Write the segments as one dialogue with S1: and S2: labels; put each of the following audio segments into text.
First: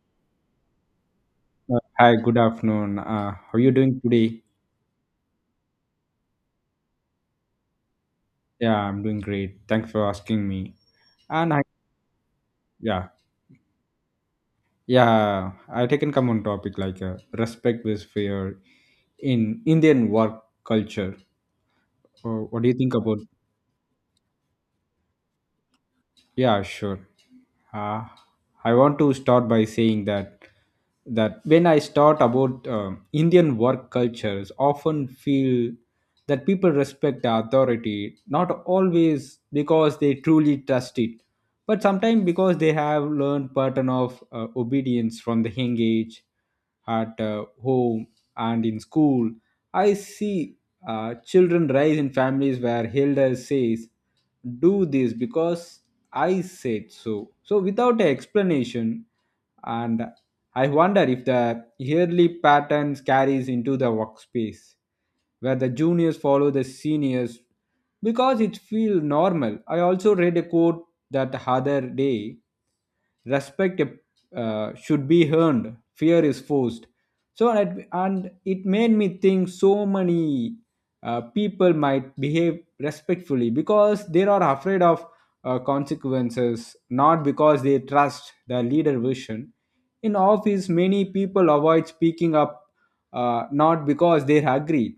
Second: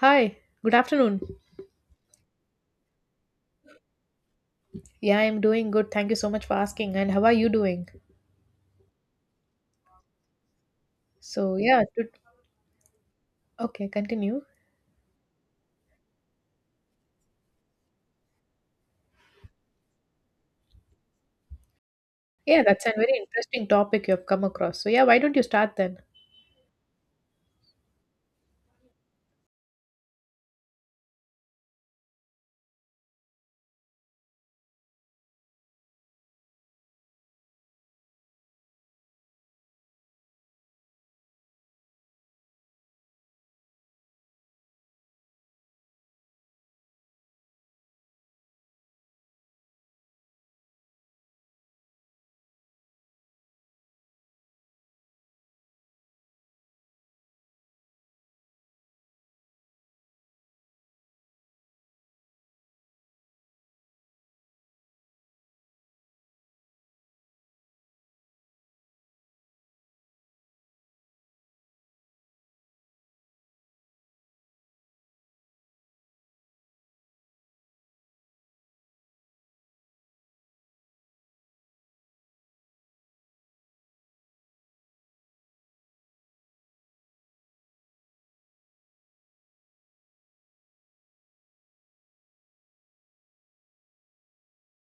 S1: Hi, good afternoon.
S2: Hi, good afternoon. How are you doing today?
S1: Yeah, I'm doing good. Thank you so much for asking. And how are you doing?
S2: Yeah, I'm doing great. Thanks for asking me. And
S1: So,
S2: I,
S1: yeah, to,
S2: yeah,
S1: okay, continue.
S2: yeah, I taken come on topic like respect with fear in Indian work culture.
S1: Yeah,
S2: What do you
S1: that's a
S2: think
S1: very
S2: about?
S1: interesting topic you have come across. So, yeah, why don't you start then?
S2: Yeah, sure. Uh, I want to start by saying that when I start about Indian work cultures, often feel that people respect the authority, not always because they truly trust it, but sometimes because they have learned pattern of obedience from the young age, at home and in school. I see children rise in families where elders says do this because I said so without an explanation, and I wonder if the yearly patterns carries into the workspace where the juniors follow the seniors because it feels normal. I also read a quote that other day: respect should be earned, fear is forced. So and, and it made me think so many people might behave respectfully because they are afraid of consequences, not because they trust the leader vision. In office many people avoid speaking up, not because they agree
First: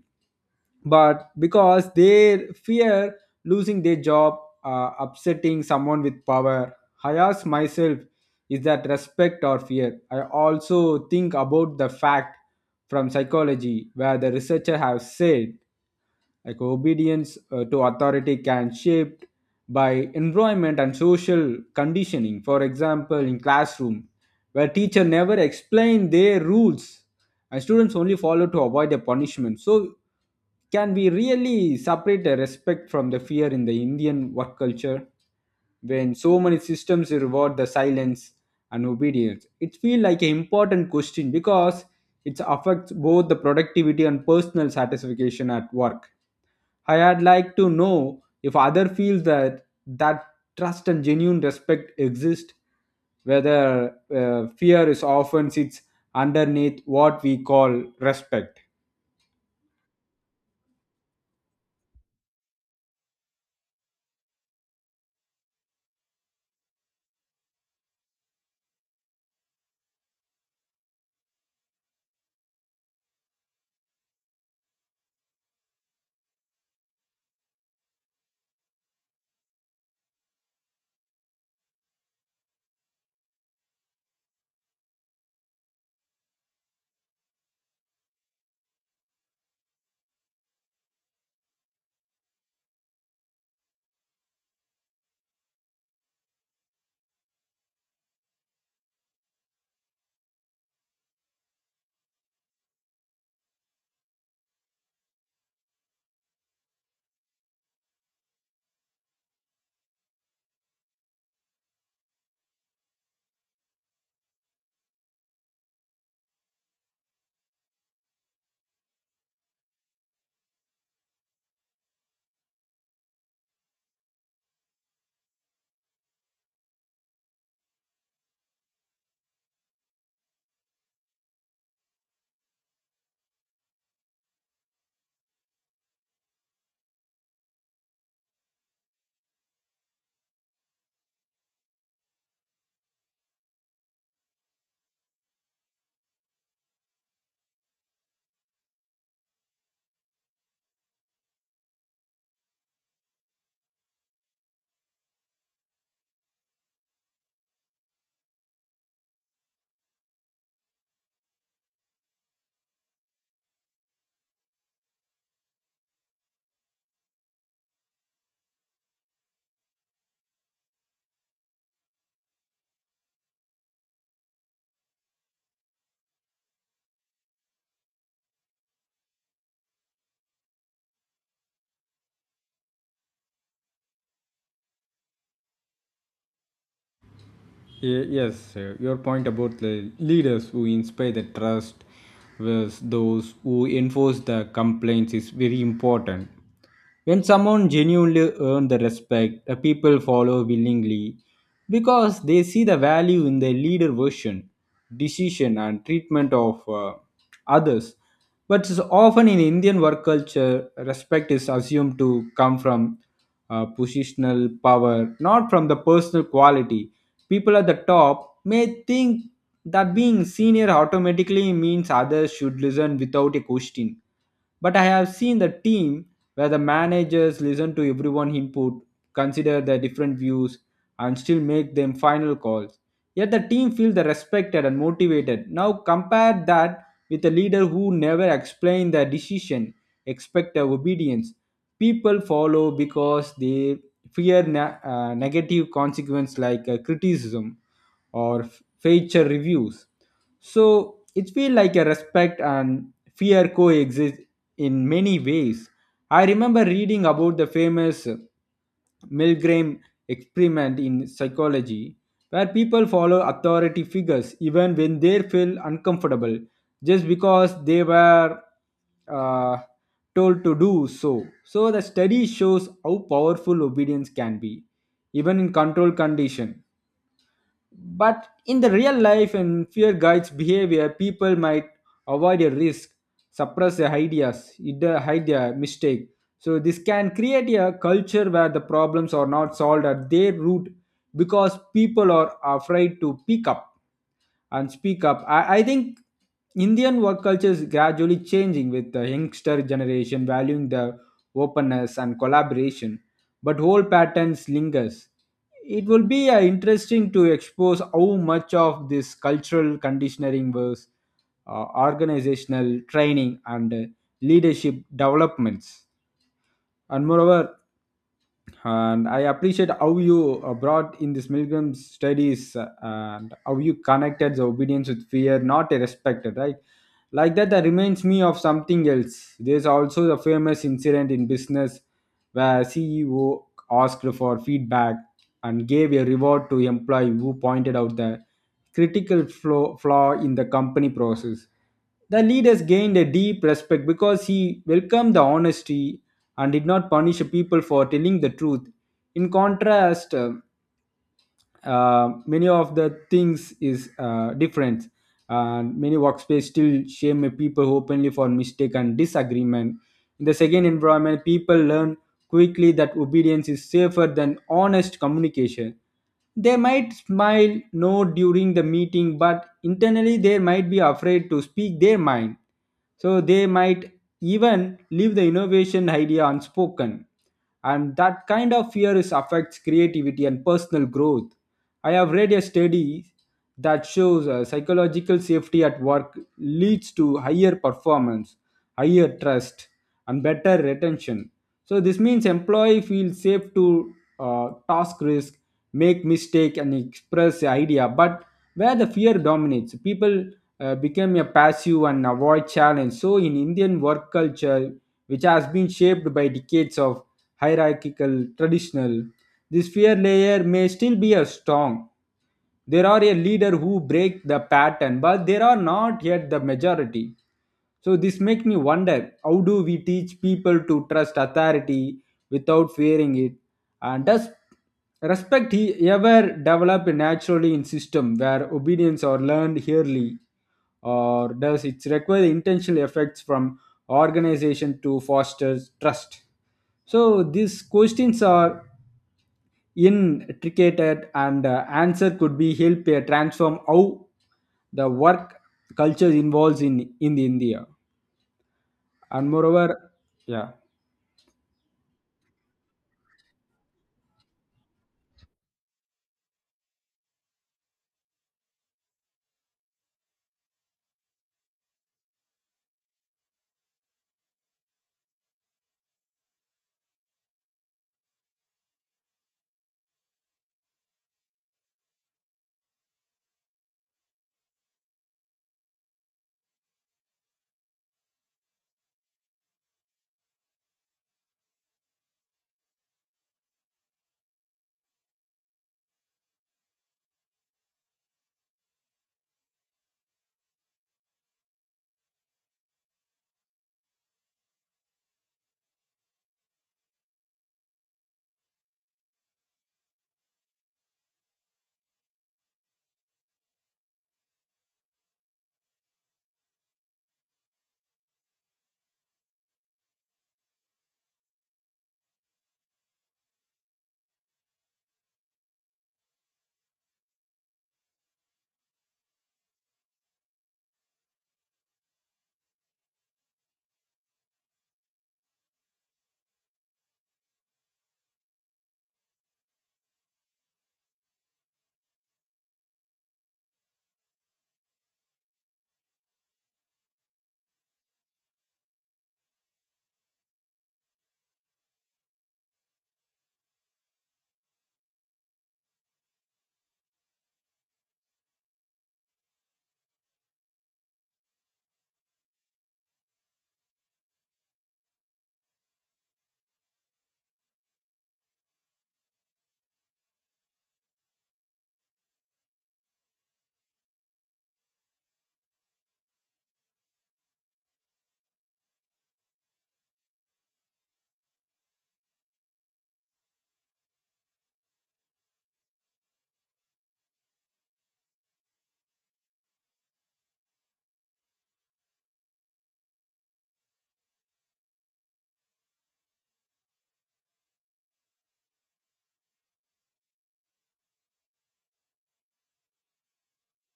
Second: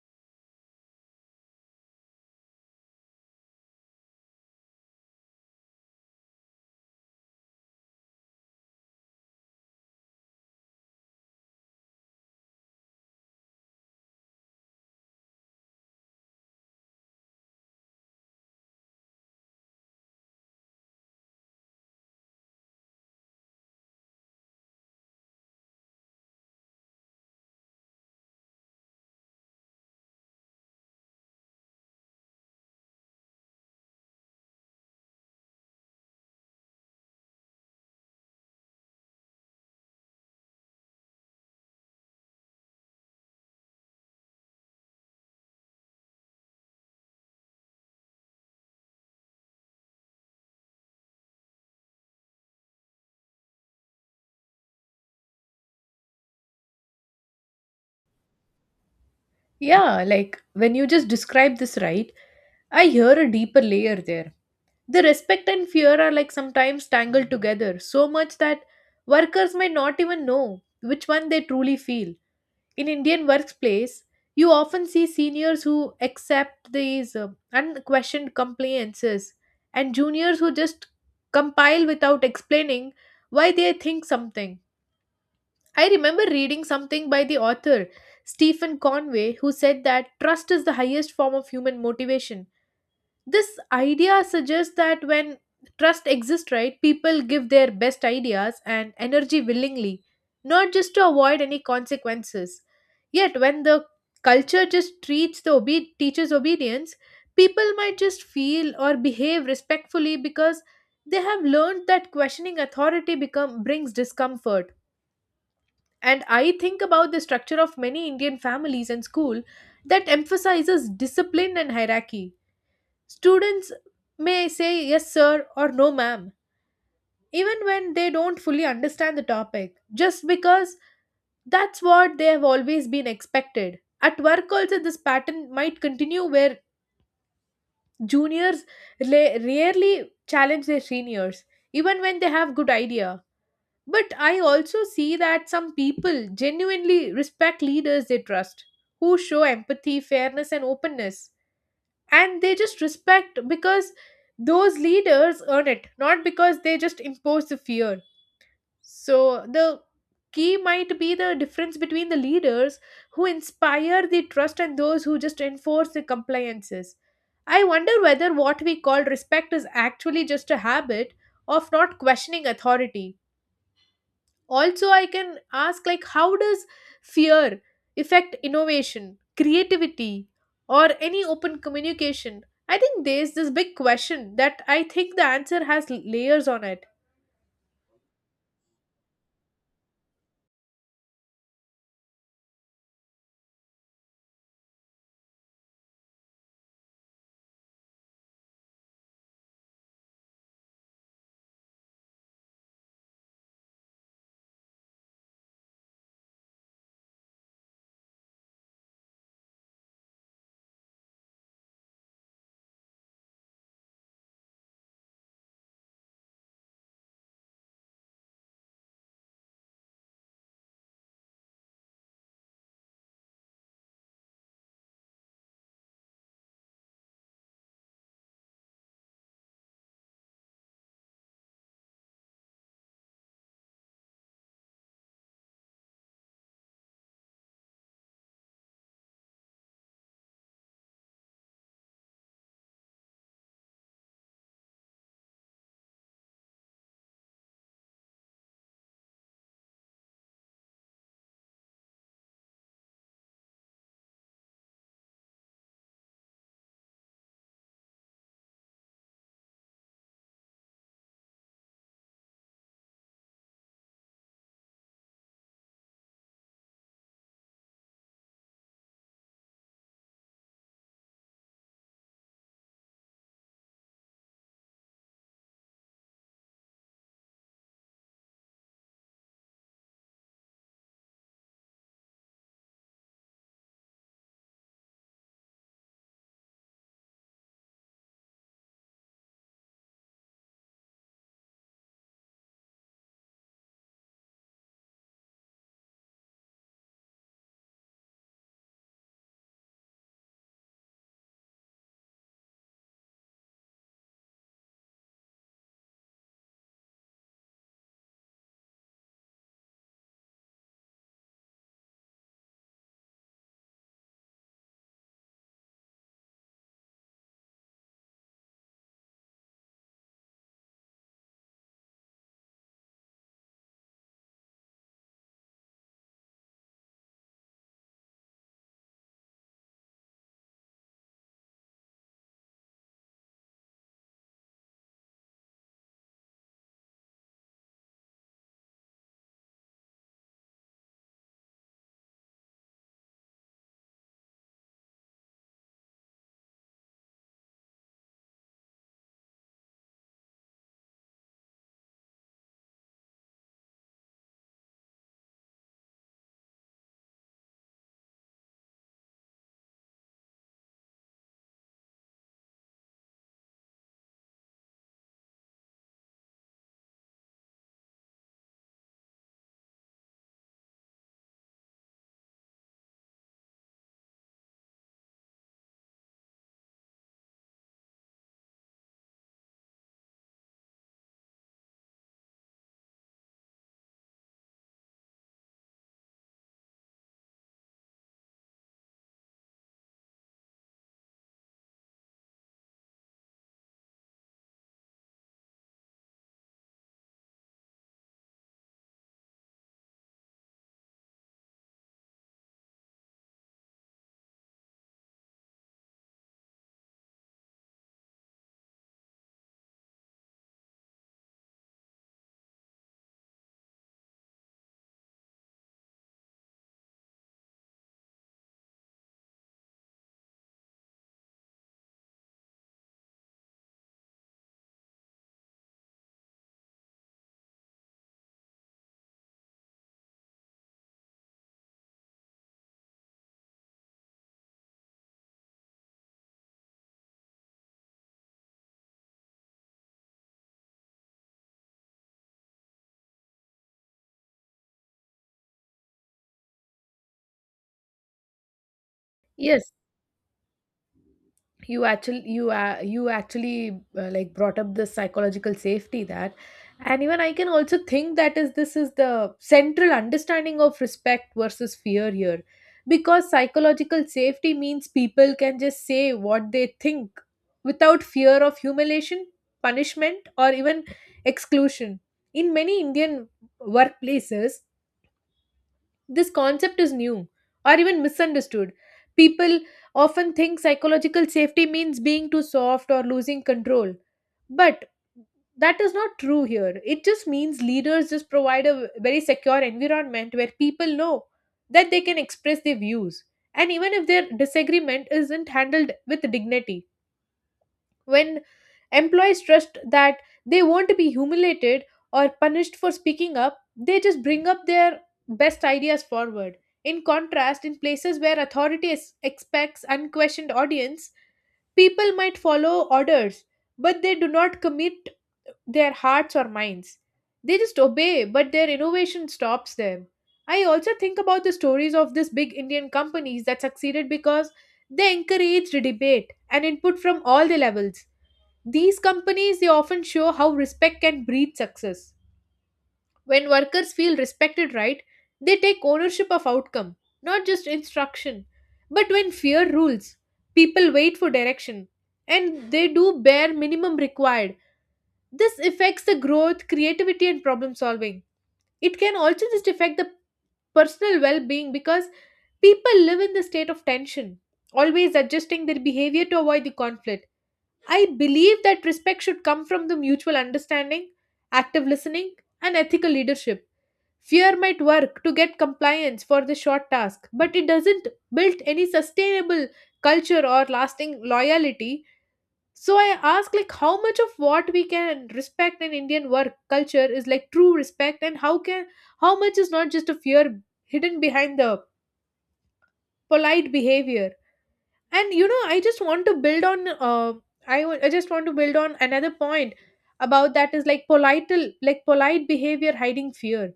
S2: but because they fear losing their job, upsetting someone with power. I ask myself, is that respect or fear? I also think about the fact from psychology where the researcher have said like obedience to authority can shaped by environment and social conditioning. For example, in classroom where teacher never explain their rules and students only follow to avoid the punishment, so can we really separate the respect from the fear in the Indian work culture when so many systems reward the silence and obedience? It feels like an important question because it affects both the productivity and personal satisfaction at work. I had like to know if other feels that trust and genuine respect exist, whether fear is often sits underneath what we call respect.
S1: Yeah, like when you just describe this, right, I hear a deeper layer there. The respect and fear are like sometimes tangled together so much that workers might not even know which one they truly feel. In Indian workplace, you often see seniors who accept these unquestioned compliances and juniors who just compile without explaining why they think something. I remember reading something by the author Stephen Conway, who said that trust is the highest form of human motivation. This idea suggests that when trust exists, right, people give their best ideas and energy willingly, not just to avoid any consequences. Yet when the culture just treats the teacher's obedience, people might just feel or behave respectfully because they have learned that questioning authority become brings discomfort. And I think about the structure of many Indian families and school that emphasizes discipline and hierarchy. Students may say yes, sir, or no, ma'am, even when they don't fully understand the topic, just because that's what they have always been expected. At work, also, this pattern might continue where juniors rarely challenge their seniors, even when they have good idea. But I also see that some people genuinely respect leaders they trust, who show empathy, fairness, and openness. And they just respect because those leaders earn it, not because they just impose the fear. So the key might be the difference between the leaders who inspire the trust and those who just enforce the compliances. I wonder whether what we call respect is actually just a habit of not questioning authority. Also, I can ask like how does fear affect innovation, creativity, or any open communication. I think there's this big question that I think the answer has layers on it.
S2: Yes, your point about the leaders who inspire the trust with those who enforce the complaints is very important. When someone genuinely earns the respect, the people follow willingly because they see the value in their leader version, decision, and treatment of others. But often in Indian work culture, respect is assumed to come from positional power, not from the personal quality. People at the top may think that being senior automatically means others should listen without a question. But I have seen the team where the managers listen to everyone input, consider their different views, and still make them final calls. Yet the team feels the respected and motivated. Now compare that with a leader who never explained their decision, expect their obedience, people follow because they fear negative consequence like criticism or feature reviews. So it feels like a respect and fear coexist in many ways. I remember reading about the famous milgram experiment in psychology where people follow authority figures even when they feel uncomfortable just because they were uh, told to do so. So the study shows how powerful obedience can be, even in controlled condition. But in the real life and fear guides behavior, people might avoid a risk, suppress their ideas, either hide their mistake. So this can create a culture where the problems are not solved at their root because people are afraid to pick up and speak up. I think Indian work culture is gradually changing with the youngster generation valuing the openness and collaboration, but whole patterns lingers. It will be interesting to expose how much of this cultural conditioning was organizational training and leadership developments. And moreover, and I appreciate how you brought in this milgram studies and how you connected the obedience with fear not a respect, right? Like that, that reminds me of something else. There's also the famous incident in business where CEO asked for feedback and gave a reward to employee who pointed out the critical flaw in the company process. The leaders gained a deep respect because he welcomed the honesty and did not punish people for telling the truth. In contrast, many of the things is different and many workspace still shame people openly for mistake and disagreement. In the second environment people learn quickly that obedience is safer than honest communication. They might smile no during the meeting but internally they might be afraid to speak their mind, so they might even leave the innovation idea unspoken, and that kind of fear is affects creativity and personal growth. I have read a study that shows psychological safety at work leads to higher performance, higher trust, and better retention. So this means employee feels safe to task risk, make mistake, and express idea. But where the fear dominates, people become a passive and avoid challenge. So in Indian work culture, which has been shaped by decades of hierarchical, traditional. This fear layer may still be a strong. There are a leader who break the pattern, but there are not yet the majority. So this makes me wonder, how do we teach people to trust authority without fearing it? And does respect he ever develop naturally in system where obedience are learned early, or does it require intentional effects from organization to foster trust? So these questions are intricate and answer could be help transform how the work culture involves in India and
S1: Yes,
S2: moreover yeah.
S1: you actually, you actually, like brought up the psychological safety. That and even I can also think that is, this is the central understanding of respect versus fear here, because psychological safety means people can just say what they think without fear of humiliation, punishment, or even exclusion. In many Indian workplaces, this concept is new or even misunderstood. People often think psychological safety means being too soft or losing control. But that is not true here. It just means leaders just provide a very secure environment where people know that they can express their views. And even if their disagreement isn't handled with dignity, when employees trust that they won't be humiliated or punished for speaking up, they just bring up their best ideas forward. In contrast, in places where authority is, expects unquestioned audience, people might follow orders, but they do not commit their hearts or minds. They just obey, but their innovation stops them. I also think about the stories of these big Indian companies that succeeded because they encouraged debate and input from all the levels. These companies, they often show how respect can breed success. When workers feel respected, right, they take ownership of outcome, not just instruction. But when fear rules, people wait for direction and they do bare minimum required. This affects the growth, creativity and problem solving. It can also just affect the personal well-being because people live in the state of tension, always adjusting their behavior to avoid the conflict. I believe that respect should come from the mutual understanding, active listening, and ethical leadership. Fear might work to get compliance for the short task, but it doesn't build any sustainable culture or lasting loyalty. So I ask like how much of what we can respect in Indian work culture is like true respect, and how much is not just a fear hidden behind the polite behavior. And you know, I just want to build on I, w- I just want to build on another point about that is like polite behavior hiding fear.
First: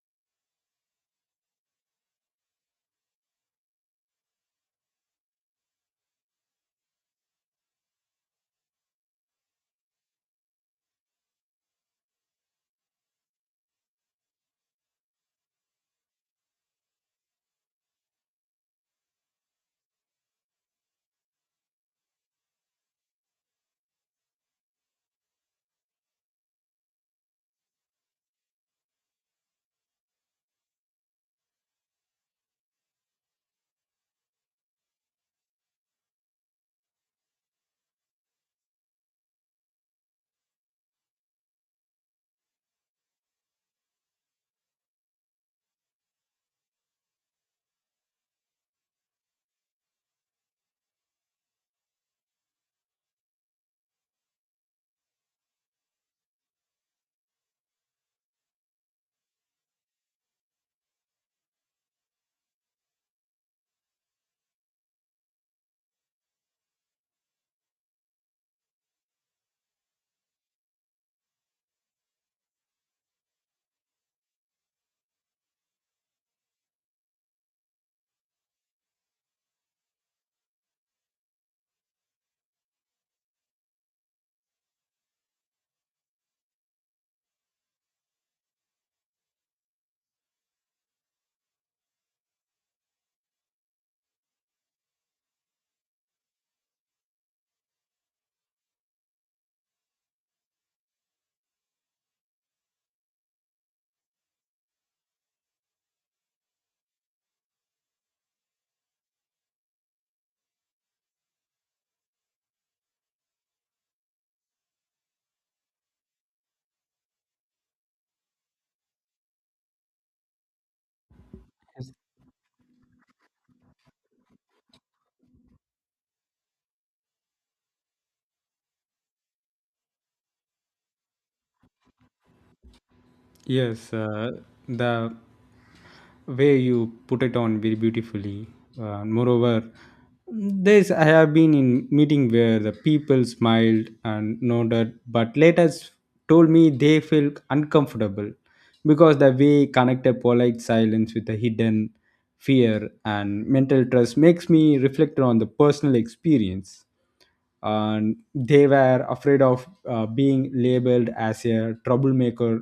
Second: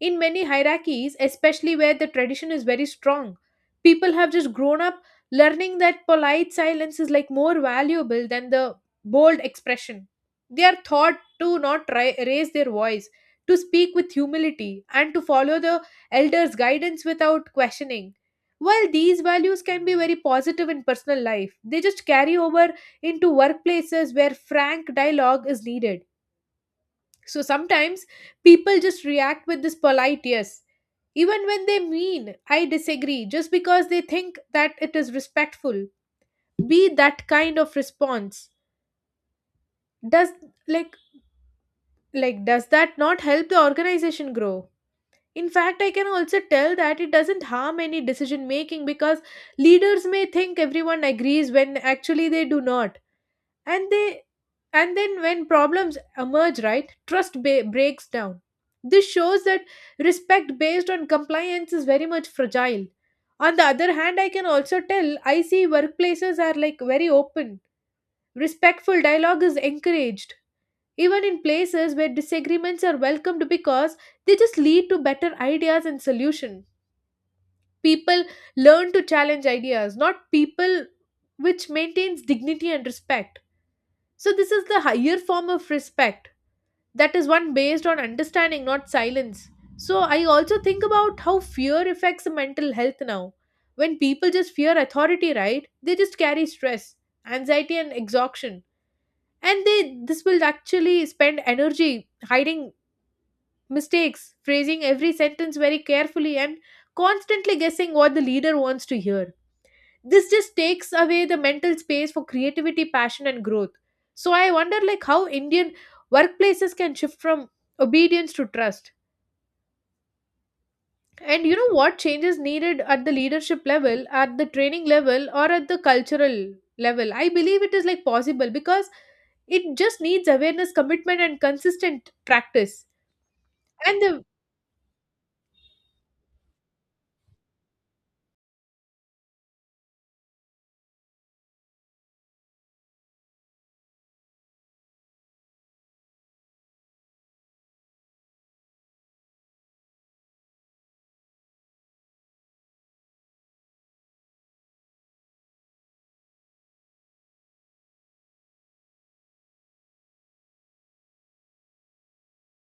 S1: In many hierarchies, especially where the tradition is very strong, people have just grown up learning that polite silence is like more valuable than the bold expression. They are taught to not raise their voice, to speak with humility, and to follow the elders' guidance without questioning. While these values can be very positive in personal life, they just carry over into workplaces where frank dialogue is needed. So sometimes people just react with this polite yes, even when they mean I disagree, just because they think that it is respectful. Be that kind of response. Does like does that not help the organization grow? In fact, I can also tell that it doesn't harm any decision making because leaders may think everyone agrees when actually they do not. And they And then when problems emerge, right, trust breaks down. This shows that respect based on compliance is very much fragile. On the other hand, I can also tell I see workplaces are like very open. Respectful dialogue is encouraged, even in places where disagreements are welcomed because they just lead to better ideas and solution. People learn to challenge ideas, not people, which maintains dignity and respect. So this is the higher form of respect, that is one based on understanding, not silence. So I also think about how fear affects mental health now. When people just fear authority, right, they just carry stress, anxiety and exhaustion. And they This will actually spend energy hiding mistakes, phrasing every sentence very carefully, and constantly guessing what the leader wants to hear. This just takes away the mental space for creativity, passion and growth. So I wonder like how Indian workplaces can shift from obedience to trust. And you know what changes needed at the leadership level, at the training level, or at the cultural level. I believe it is like possible because it just needs awareness, commitment and consistent practice.
S2: Yes,
S1: And the
S2: the way you put it on very beautifully. Moreover, this I have been in meeting where the people smiled and nodded, but later told me they feel uncomfortable because the way connected polite silence with a hidden fear and mental trust makes me reflect on the personal experience. And they were afraid of being labeled as a troublemaker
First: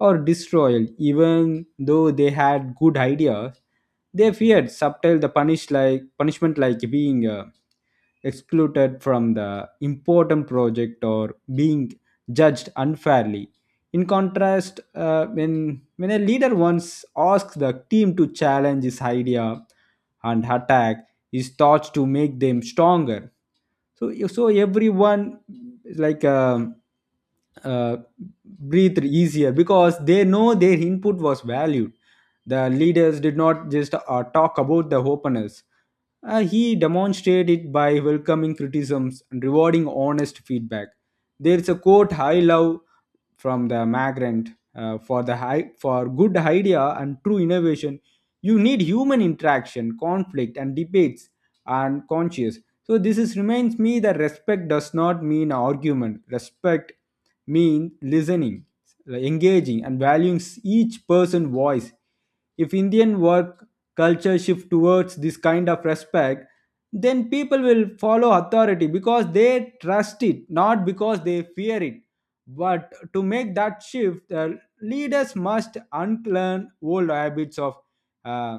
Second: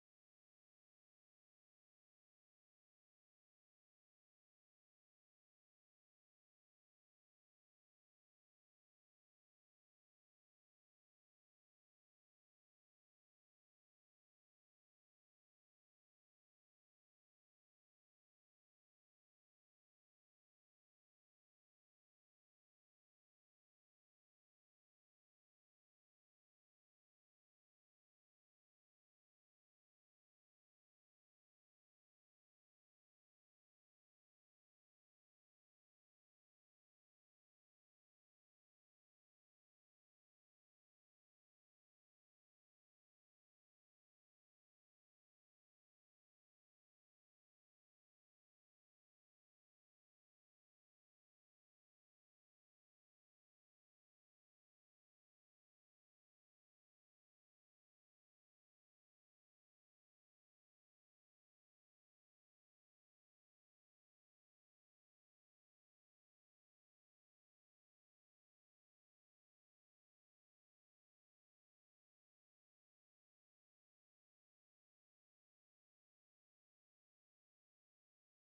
S2: or disloyal even though they had good ideas. They feared subtle the punish like punishment like being excluded from the important project or being judged unfairly. In contrast, when a leader once asks the team to challenge his idea and attack his thoughts to make them stronger, so so everyone like uh, breathed easier because they know their input was valued. The leaders did not just talk about the openness, he demonstrated it by welcoming criticisms and rewarding honest feedback. There is a quote I love from the migrant: for the high for good idea and true innovation you need human interaction, conflict and debates and conscious. So this is reminds me that respect does not mean argument, respect means listening, engaging and valuing each person's voice. If Indian work culture shift towards this kind of respect, then people will follow authority because they trust it, not because they fear it. But to make that shift, leaders must unlearn old habits of uh,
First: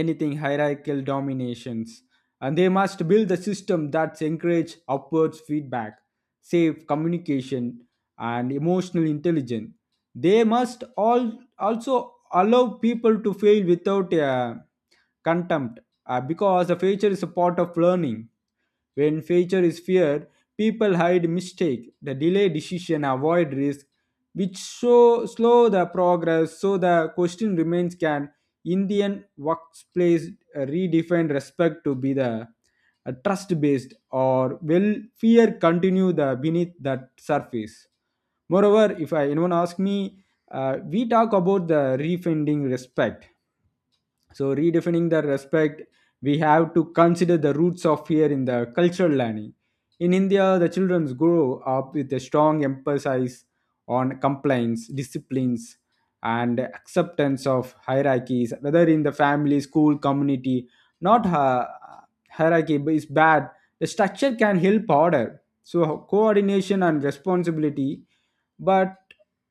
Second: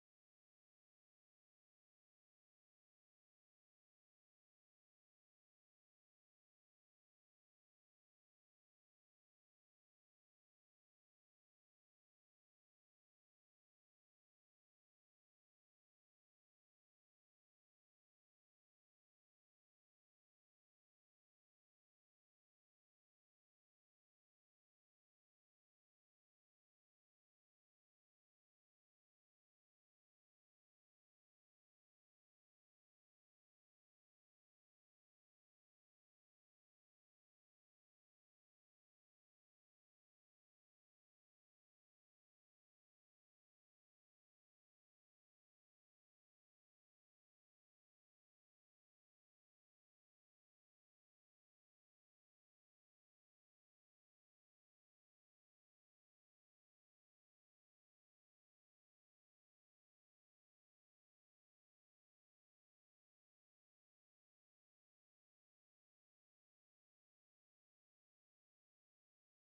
S2: anything hierarchical dominations, and they must build a system that encourage upwards feedback, safe communication, and emotional intelligence. They must all also allow people to fail without contempt, because the future is a part of learning. When future is feared, people hide mistake, the delay decision, avoid risk, which show slow the progress. So the question remains: can Indian workplace redefine respect to be the trust-based, or will fear continue the beneath that surface? Moreover, if I, anyone asks me, we talk about the refunding respect. So, redefining the respect, we have to consider the roots of fear in the cultural learning. In India, the children grow up with a strong emphasis on compliance, disciplines, and acceptance of hierarchies, whether in the family, school, community. Not hierarchy is bad. The structure can help order. So, coordination and responsibility. But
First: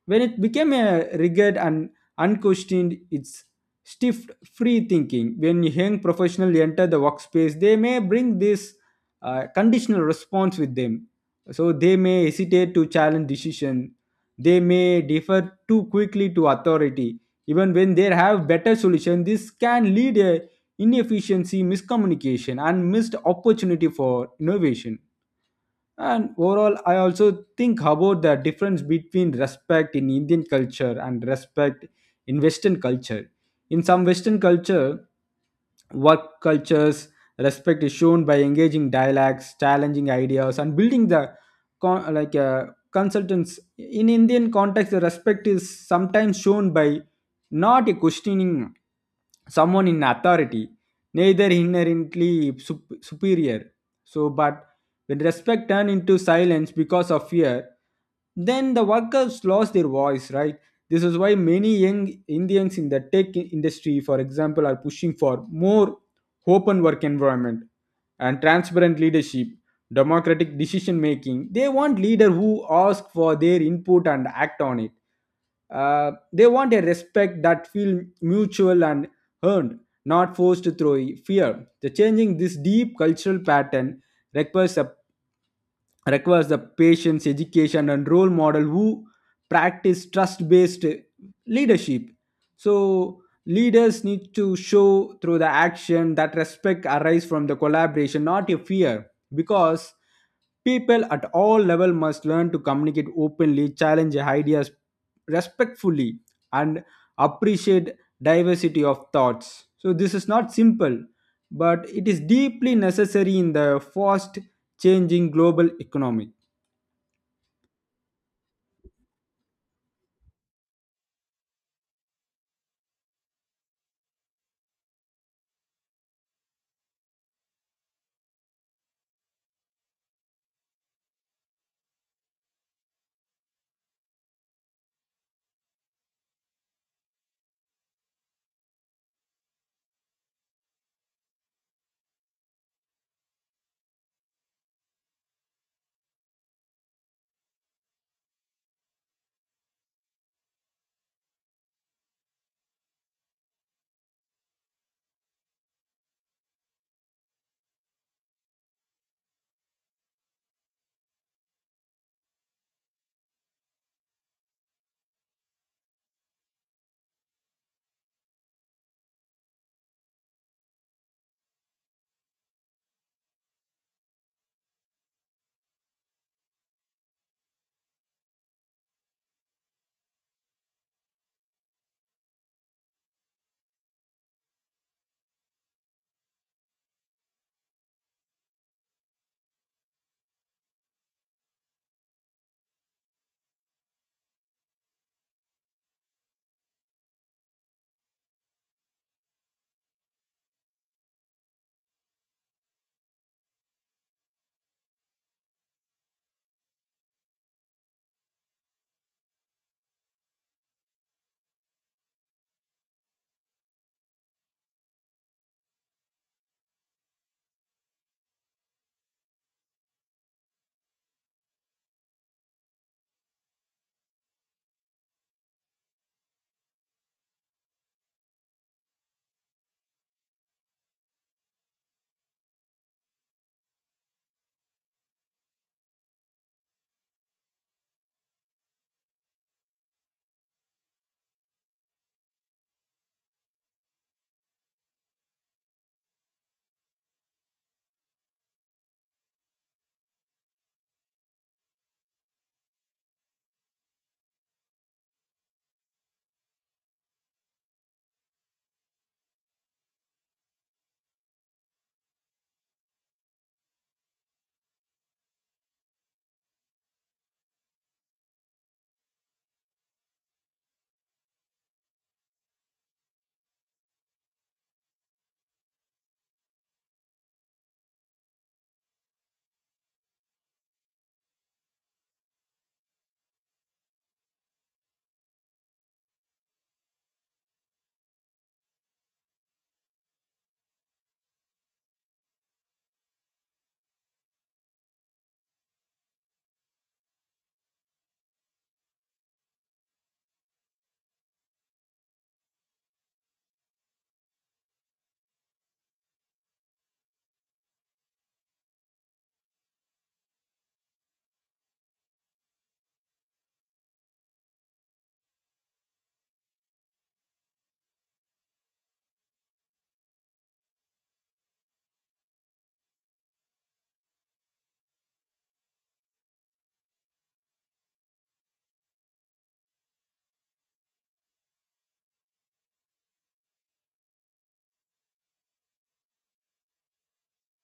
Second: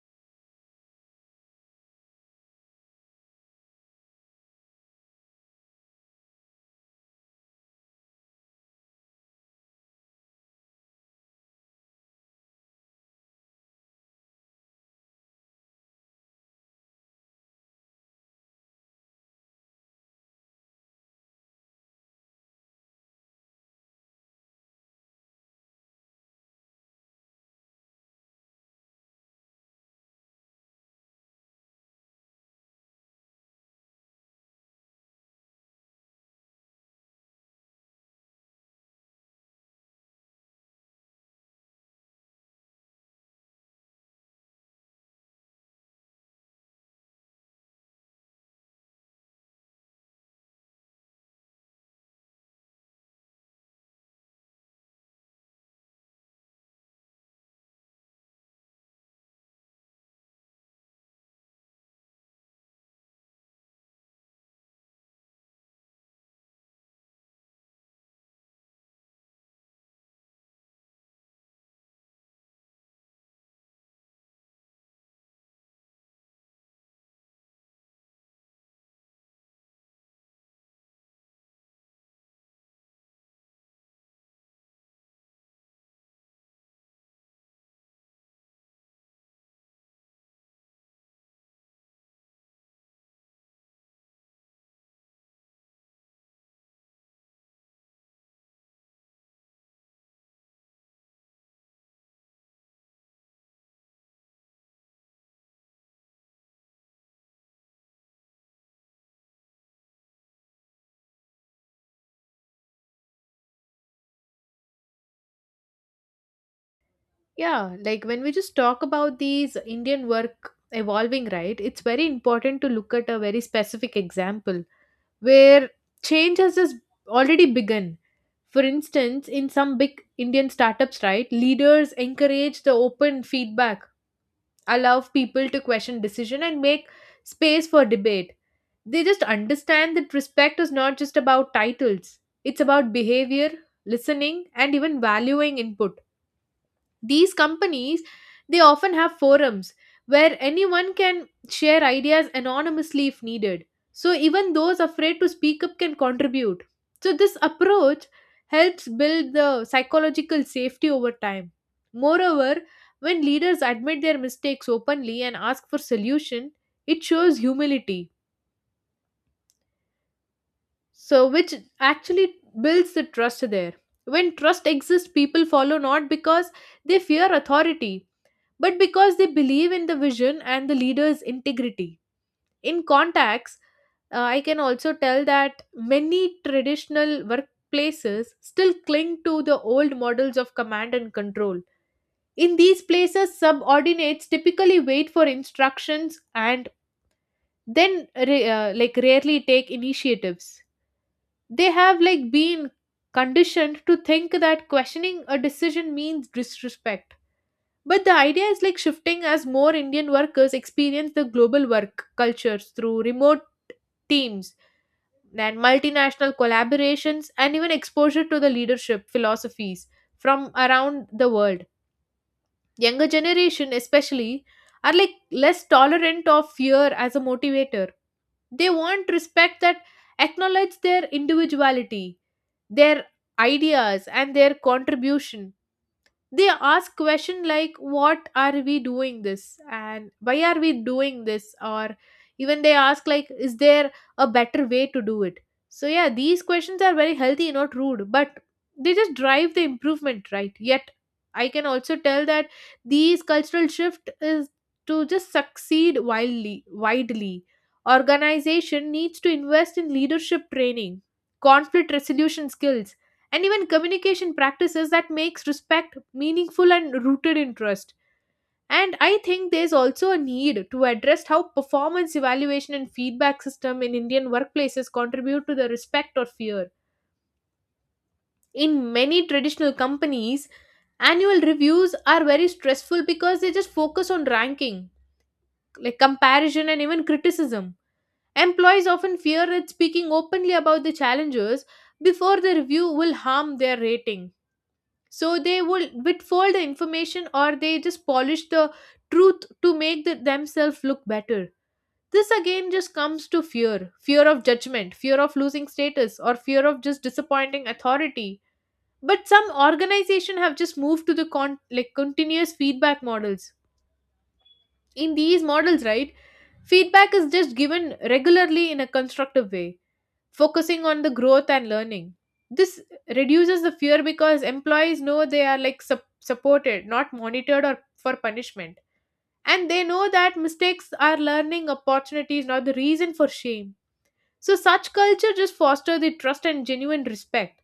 S2: when it became a rigid and unquestioned, it's stiff free thinking. When young professionals enter the workspace they may bring this conditional response with them, so they may hesitate to challenge decision, they may defer too quickly to authority even when they have better solution. This can lead a inefficiency, miscommunication and missed opportunity for innovation. And overall, I also think about the difference between respect in Indian culture and respect in Western culture. In some Western culture, work cultures respect is shown by engaging dialects, challenging ideas, and building the con- like uh, consultants. In Indian context, the respect is sometimes shown by not questioning someone in authority, neither inherently superior. So, but when respect turn into silence because of fear, then the workers lost their voice, right? This is why many young Indians in the tech industry, for example, are pushing for more open work environment and transparent leadership, democratic decision making. They want leader who ask for their input and act on it. They want a respect that feel mutual and earned, not forced through fear. The changing this deep cultural pattern requires a requires the patience, education, and role model who practice trust based leadership. So, leaders need to show through the action that respect arises from the collaboration, not a fear, because people at all level must learn to communicate openly, challenge ideas respectfully, and appreciate diversity of thoughts. So, this is not simple, but it is deeply necessary in the fast changing global economy.
S1: Yeah, like when we just talk about these Indian work evolving, right, it's very important to look at a very specific example where change has just already begun. For instance, in some big Indian startups, right, leaders encourage the open feedback, allow people to question decision and make space for debate. They just understand that respect is not just about titles. It's about behavior, listening, and even valuing input. These companies, they often have forums where anyone can share ideas anonymously if needed. So even those afraid to speak up can contribute. So this approach helps build the psychological safety over time. Moreover, when leaders admit their mistakes openly and ask for solution, it shows humility. So which actually builds the trust there. When trust exists, people follow not because they fear authority, but because they believe in the vision and the leader's integrity. In contacts, I can also tell that many traditional workplaces still cling to the old models of command and control. In these places, subordinates typically wait for instructions and then ra- like rarely take initiatives. They have like been conditioned to think that questioning a decision means disrespect. But the idea is like shifting as more Indian workers experience the global work cultures through remote teams and multinational collaborations and even exposure to the leadership philosophies from around the world. Younger generation especially are like less tolerant of fear as a motivator. They want respect that acknowledge their individuality, their ideas and their contribution. They ask question like what are we doing this and why are we doing this, or even they ask like is there a better way to do it. So yeah, these questions are very healthy, not rude, but they just drive the improvement, right? Yet I can also tell that these cultural shift is to just succeed wildly widely, organization needs to invest in leadership training, conflict resolution skills, and even communication practices that makes respect meaningful and rooted in trust. And I think there's also a need to address how performance evaluation and feedback system in Indian workplaces contribute to the respect or fear. In many traditional companies, annual reviews are very stressful because they just focus on ranking, like comparison and even criticism. Employees often fear that speaking openly about the challenges before the review will harm their rating, so they will withhold the information or they just polish the truth to make the, themselves look better. This again just comes to fear, fear of judgment, fear of losing status, or fear of just disappointing authority. But some organization have just moved to the like continuous feedback models. In these models, right, feedback is just given regularly in a constructive way, focusing on the growth and learning. This reduces the fear because employees know they are like supported, not monitored or for punishment. And they know that mistakes are learning opportunities, not the reason for shame. So such culture just foster the trust and genuine respect.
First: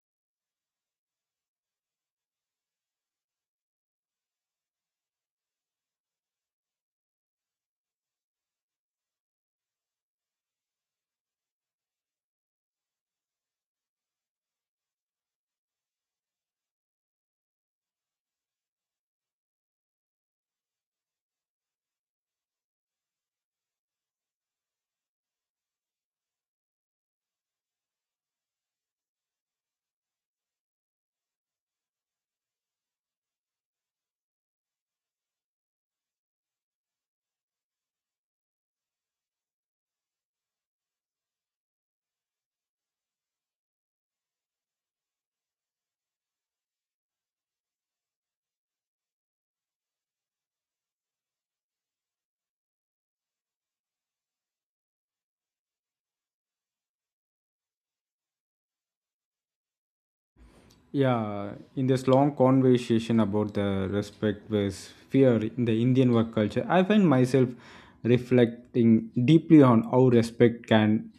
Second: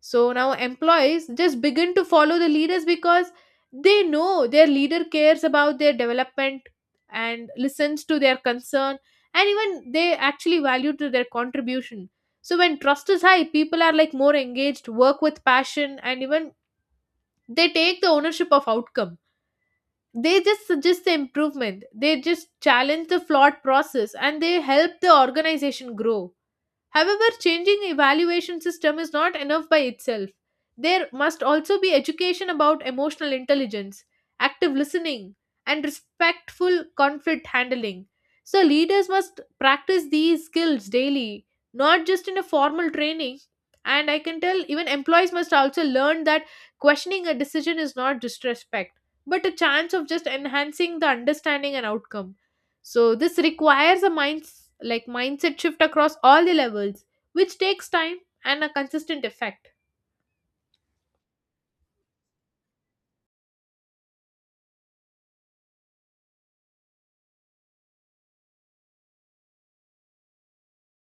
S1: So now employees just begin to follow the leaders because they know their leader cares about their development and listens to their concern, and even they actually value to their contribution. So when trust is high, people are like more engaged, work with passion, and even they take the ownership of outcome. They just suggest the improvement. They just challenge the flawed process and they help the organization grow. However, changing evaluation system is not enough by itself. There must also be education about emotional intelligence, active listening, and respectful conflict handling. So leaders must practice these skills daily, not just in a formal training. And I can tell even employees must also learn that questioning a decision is not disrespect, but a chance of just enhancing the understanding and outcome. So this requires a mindset shift across all the levels, which takes time and a consistent effect.
S2: Yeah, in this long conversation about the respect versus fear in the Indian work culture, I find myself reflecting deeply on how respect can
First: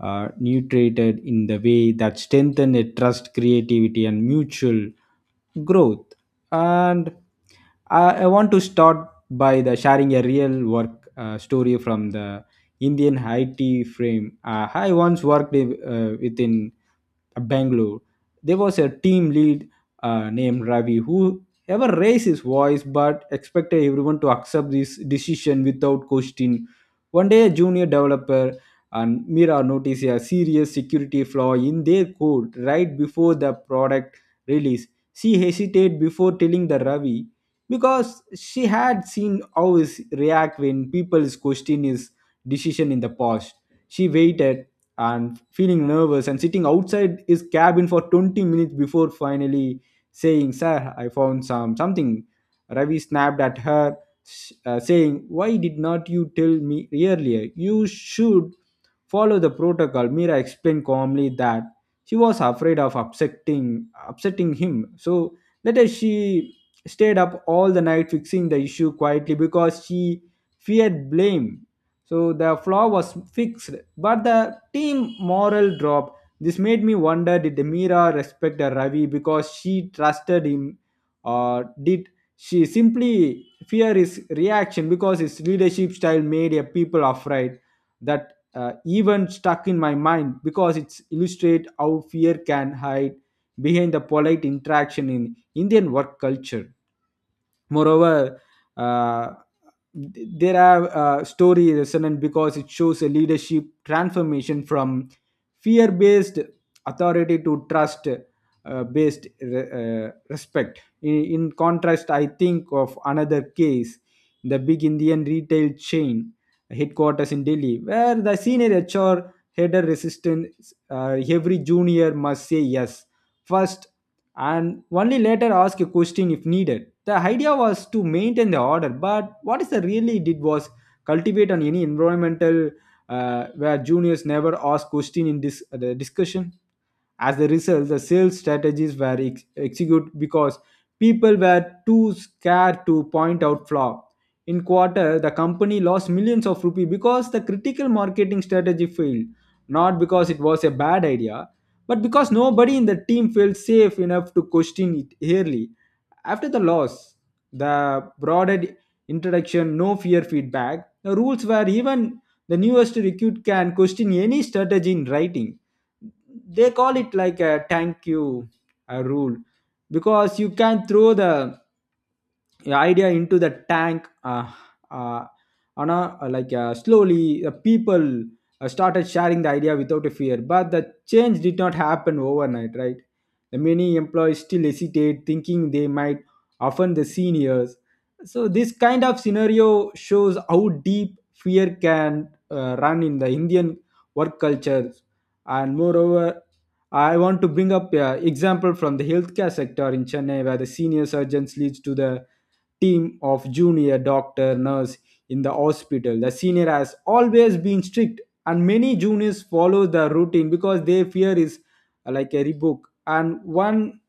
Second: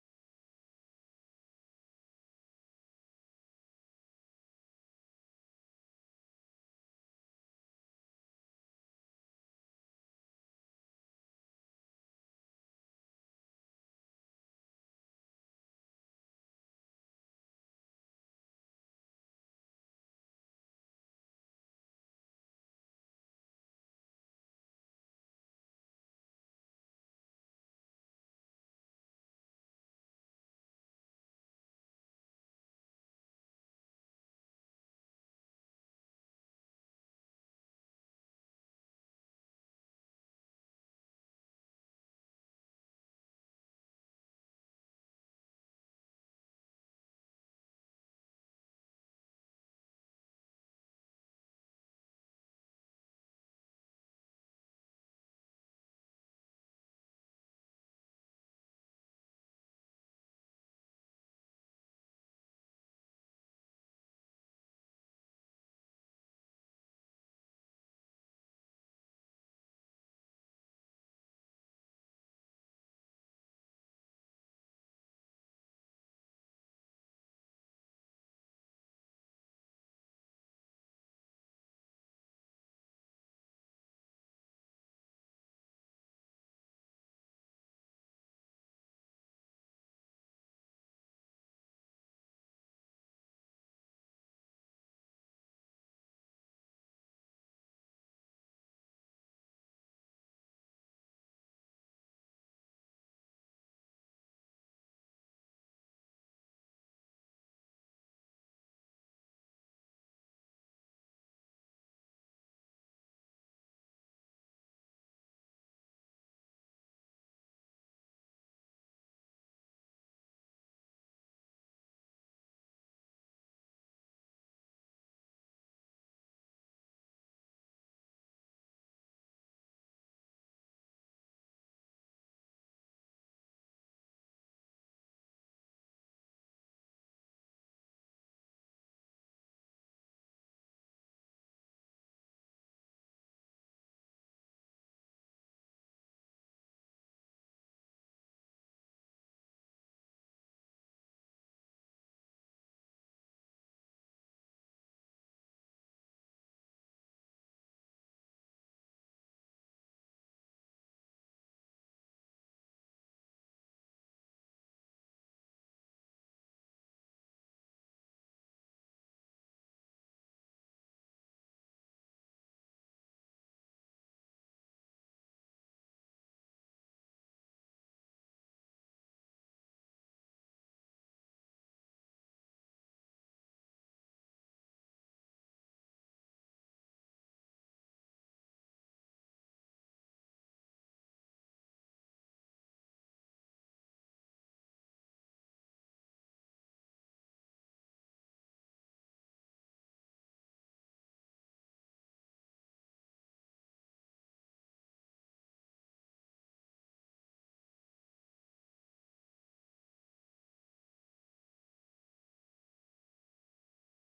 S2: nutrate it in the way that strengthen a trust, creativity, and mutual growth. And I want to start by the sharing a real work story from the Indian IT frame. I once worked within Bangalore. There was a team lead named Ravi who ever raised his voice but expected everyone to accept this decision without question. One day, a junior developer and Mira noticed a serious security flaw in their code right before the product release. She hesitated before telling the Ravi, because she had seen how he react when people's question his decision in the past. She waited and feeling nervous and sitting outside his cabin for 20 minutes before finally saying, "Sir, I found some something." Ravi snapped at her, saying, "Why did not you tell me earlier? You should follow the protocol." Mira explained calmly that she was afraid of upsetting him. So later she stayed up all the night fixing the issue quietly because she feared blame. So the flaw was fixed, but the team moral dropped. This made me wonder, did Mira respect Ravi because she trusted him, or did she simply fear his reaction because his leadership style made a people afraid that even stuck in my mind because it's illustrate how fear can hide behind the polite interaction in Indian work culture. Moreover, uh, there are story resonant because it shows a leadership transformation from fear-based authority to trust-based respect. In contrast, I think of another case, the big Indian retail chain headquarters in Delhi, where the senior HR header resistance every junior must say yes first and only later ask a question if needed. The idea was to maintain the order, but what is the really did was cultivate on any environmental where juniors never ask question in this the discussion. As a result, the sales strategies were executed because people were too scared to point out flaw. In quarter, the company lost millions of rupees because the critical marketing strategy failed, not because it was a bad idea, but because nobody in the team felt safe enough to question it early. After the loss, the broader introduction, no fear feedback, the rules were even the newest recruit can question any strategy in writing. They call it like a thank you a rule because you can throw the idea into the tank, uh, on a, like slowly people started sharing the idea without a fear, but the change did not happen overnight, right? The many employees still hesitate thinking they might offend the seniors. So this kind of scenario shows how deep fear can run in the Indian work culture. And moreover, I want to bring up an example from the healthcare sector in Chennai, where the senior surgeons leads to the team of junior doctor nurse. In the hospital, the senior has always been strict and many juniors follow the routine because they fear is like a rebook. And one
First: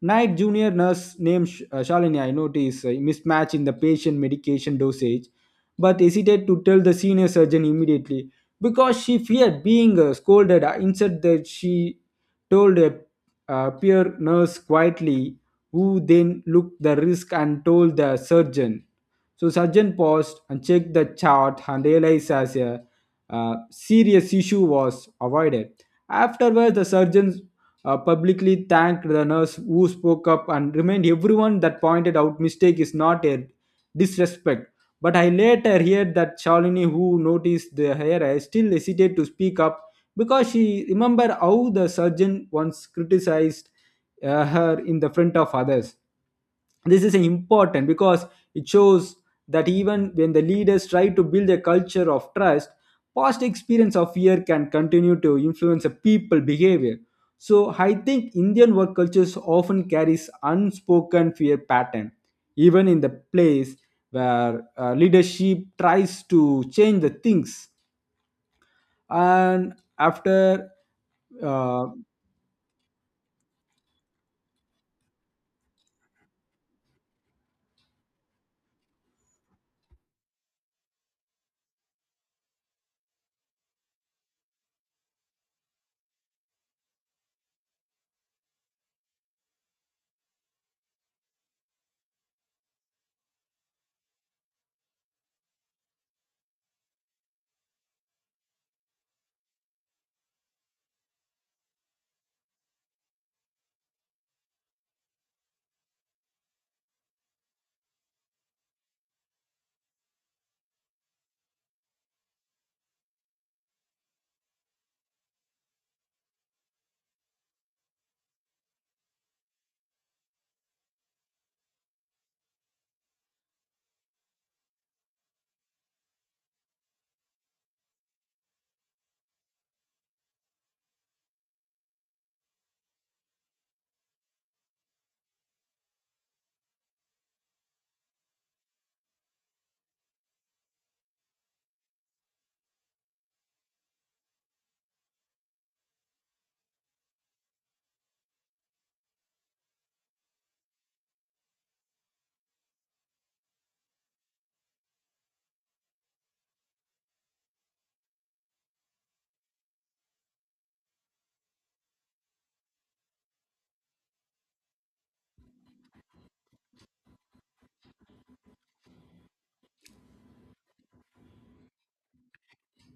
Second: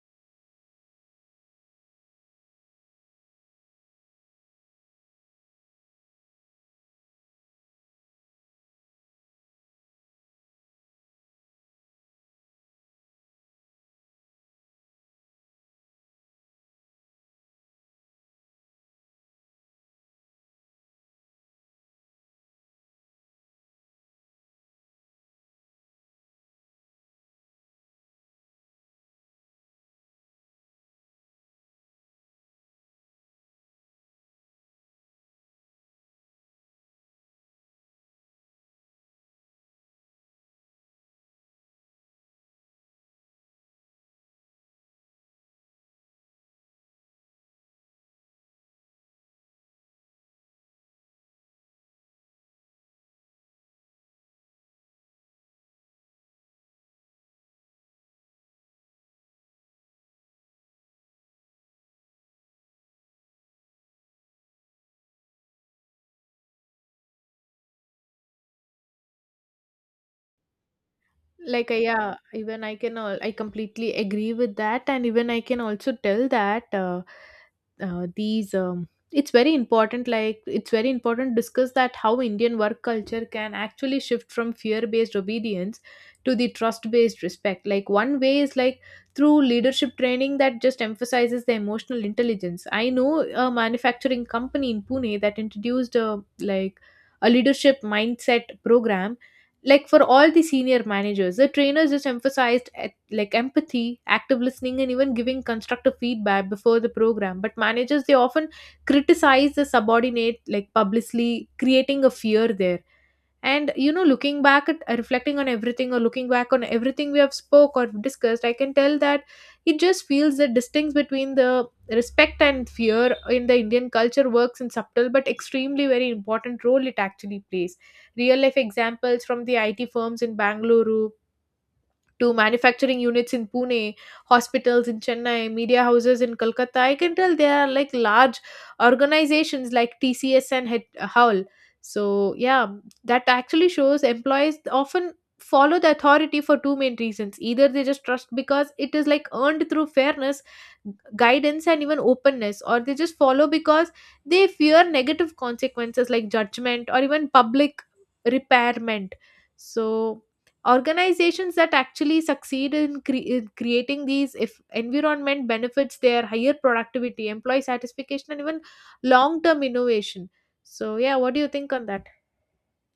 S2: night junior nurse named Shalini I noticed a mismatch in the patient medication dosage but hesitated to tell the senior surgeon immediately because she feared being scolded. Instead, that she told a peer nurse quietly, who then looked the risk and told the surgeon. So surgeon paused and checked the chart and realized as a serious issue was avoided. Afterwards, the surgeons publicly thanked the nurse who spoke up and remind everyone that pointed out mistake is not a disrespect. But I later heard that Shalini, who noticed the hair, still hesitated to speak up because she remembered how the surgeon once criticized her in the front of others. This is important because it shows that even when the leaders try to build a culture of trust, past experience of fear can continue to influence a people behavior. So I think Indian work cultures often carries unspoken fear pattern, even in the place where leadership tries to change the things. And after uh,
S1: Yeah, even I completely agree with that. And even I can also tell that these it's very important like it's very important discuss that how Indian work culture can actually shift from fear based obedience to the trust based respect. Like one way is like through leadership training that just emphasizes the emotional intelligence. I know a manufacturing company in Pune that introduced a leadership mindset program like for all the senior managers. The trainers just emphasized at, like empathy, active listening, and even giving constructive feedback. Before the program, but managers, they often criticize the subordinate like publicly, creating a fear there. And you know, looking back at reflecting on everything, or looking back on everything we have spoke or discussed, I can tell that it just feels the distinction between the respect and fear in the Indian culture works in subtle but extremely very important role it actually plays. Real life examples from the IT firms in Bangalore, to manufacturing units in Pune, hospitals in Chennai, media houses in Kolkata. I can tell they are like large organizations like TCS and Howl. So, yeah, that actually shows employees often follow the authority for two main reasons: either they just trust because it is like earned through fairness, guidance and even openness, or they just follow because they fear negative consequences like judgment or even public repairment. So organizations that actually succeed in, in creating these if environment benefits their higher productivity, employee satisfaction, and even long term innovation. So yeah, what do you think on that?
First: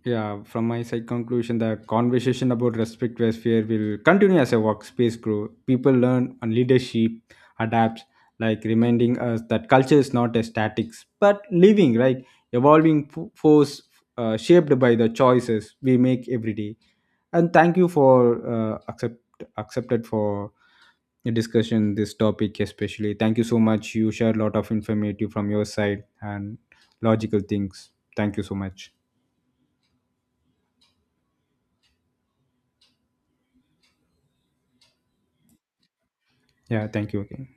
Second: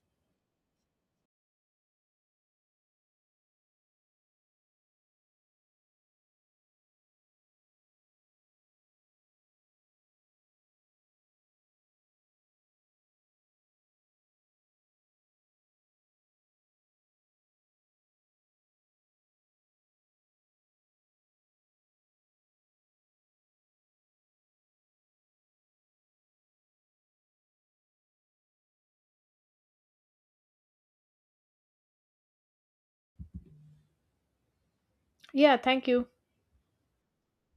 S2: Yeah, from my side conclusion, the conversation about respect versus fear will continue as a workspace grow. People learn and leadership adapts, like reminding us that culture is not a statics, but living, right? Evolving force shaped by the choices we make every day. And thank you for accepted for a discussion this topic especially. Thank you so much. You shared a lot of informative from your side and logical things. Thank you so much.
S1: Yeah, thank you.
S2: Yeah, thank you again.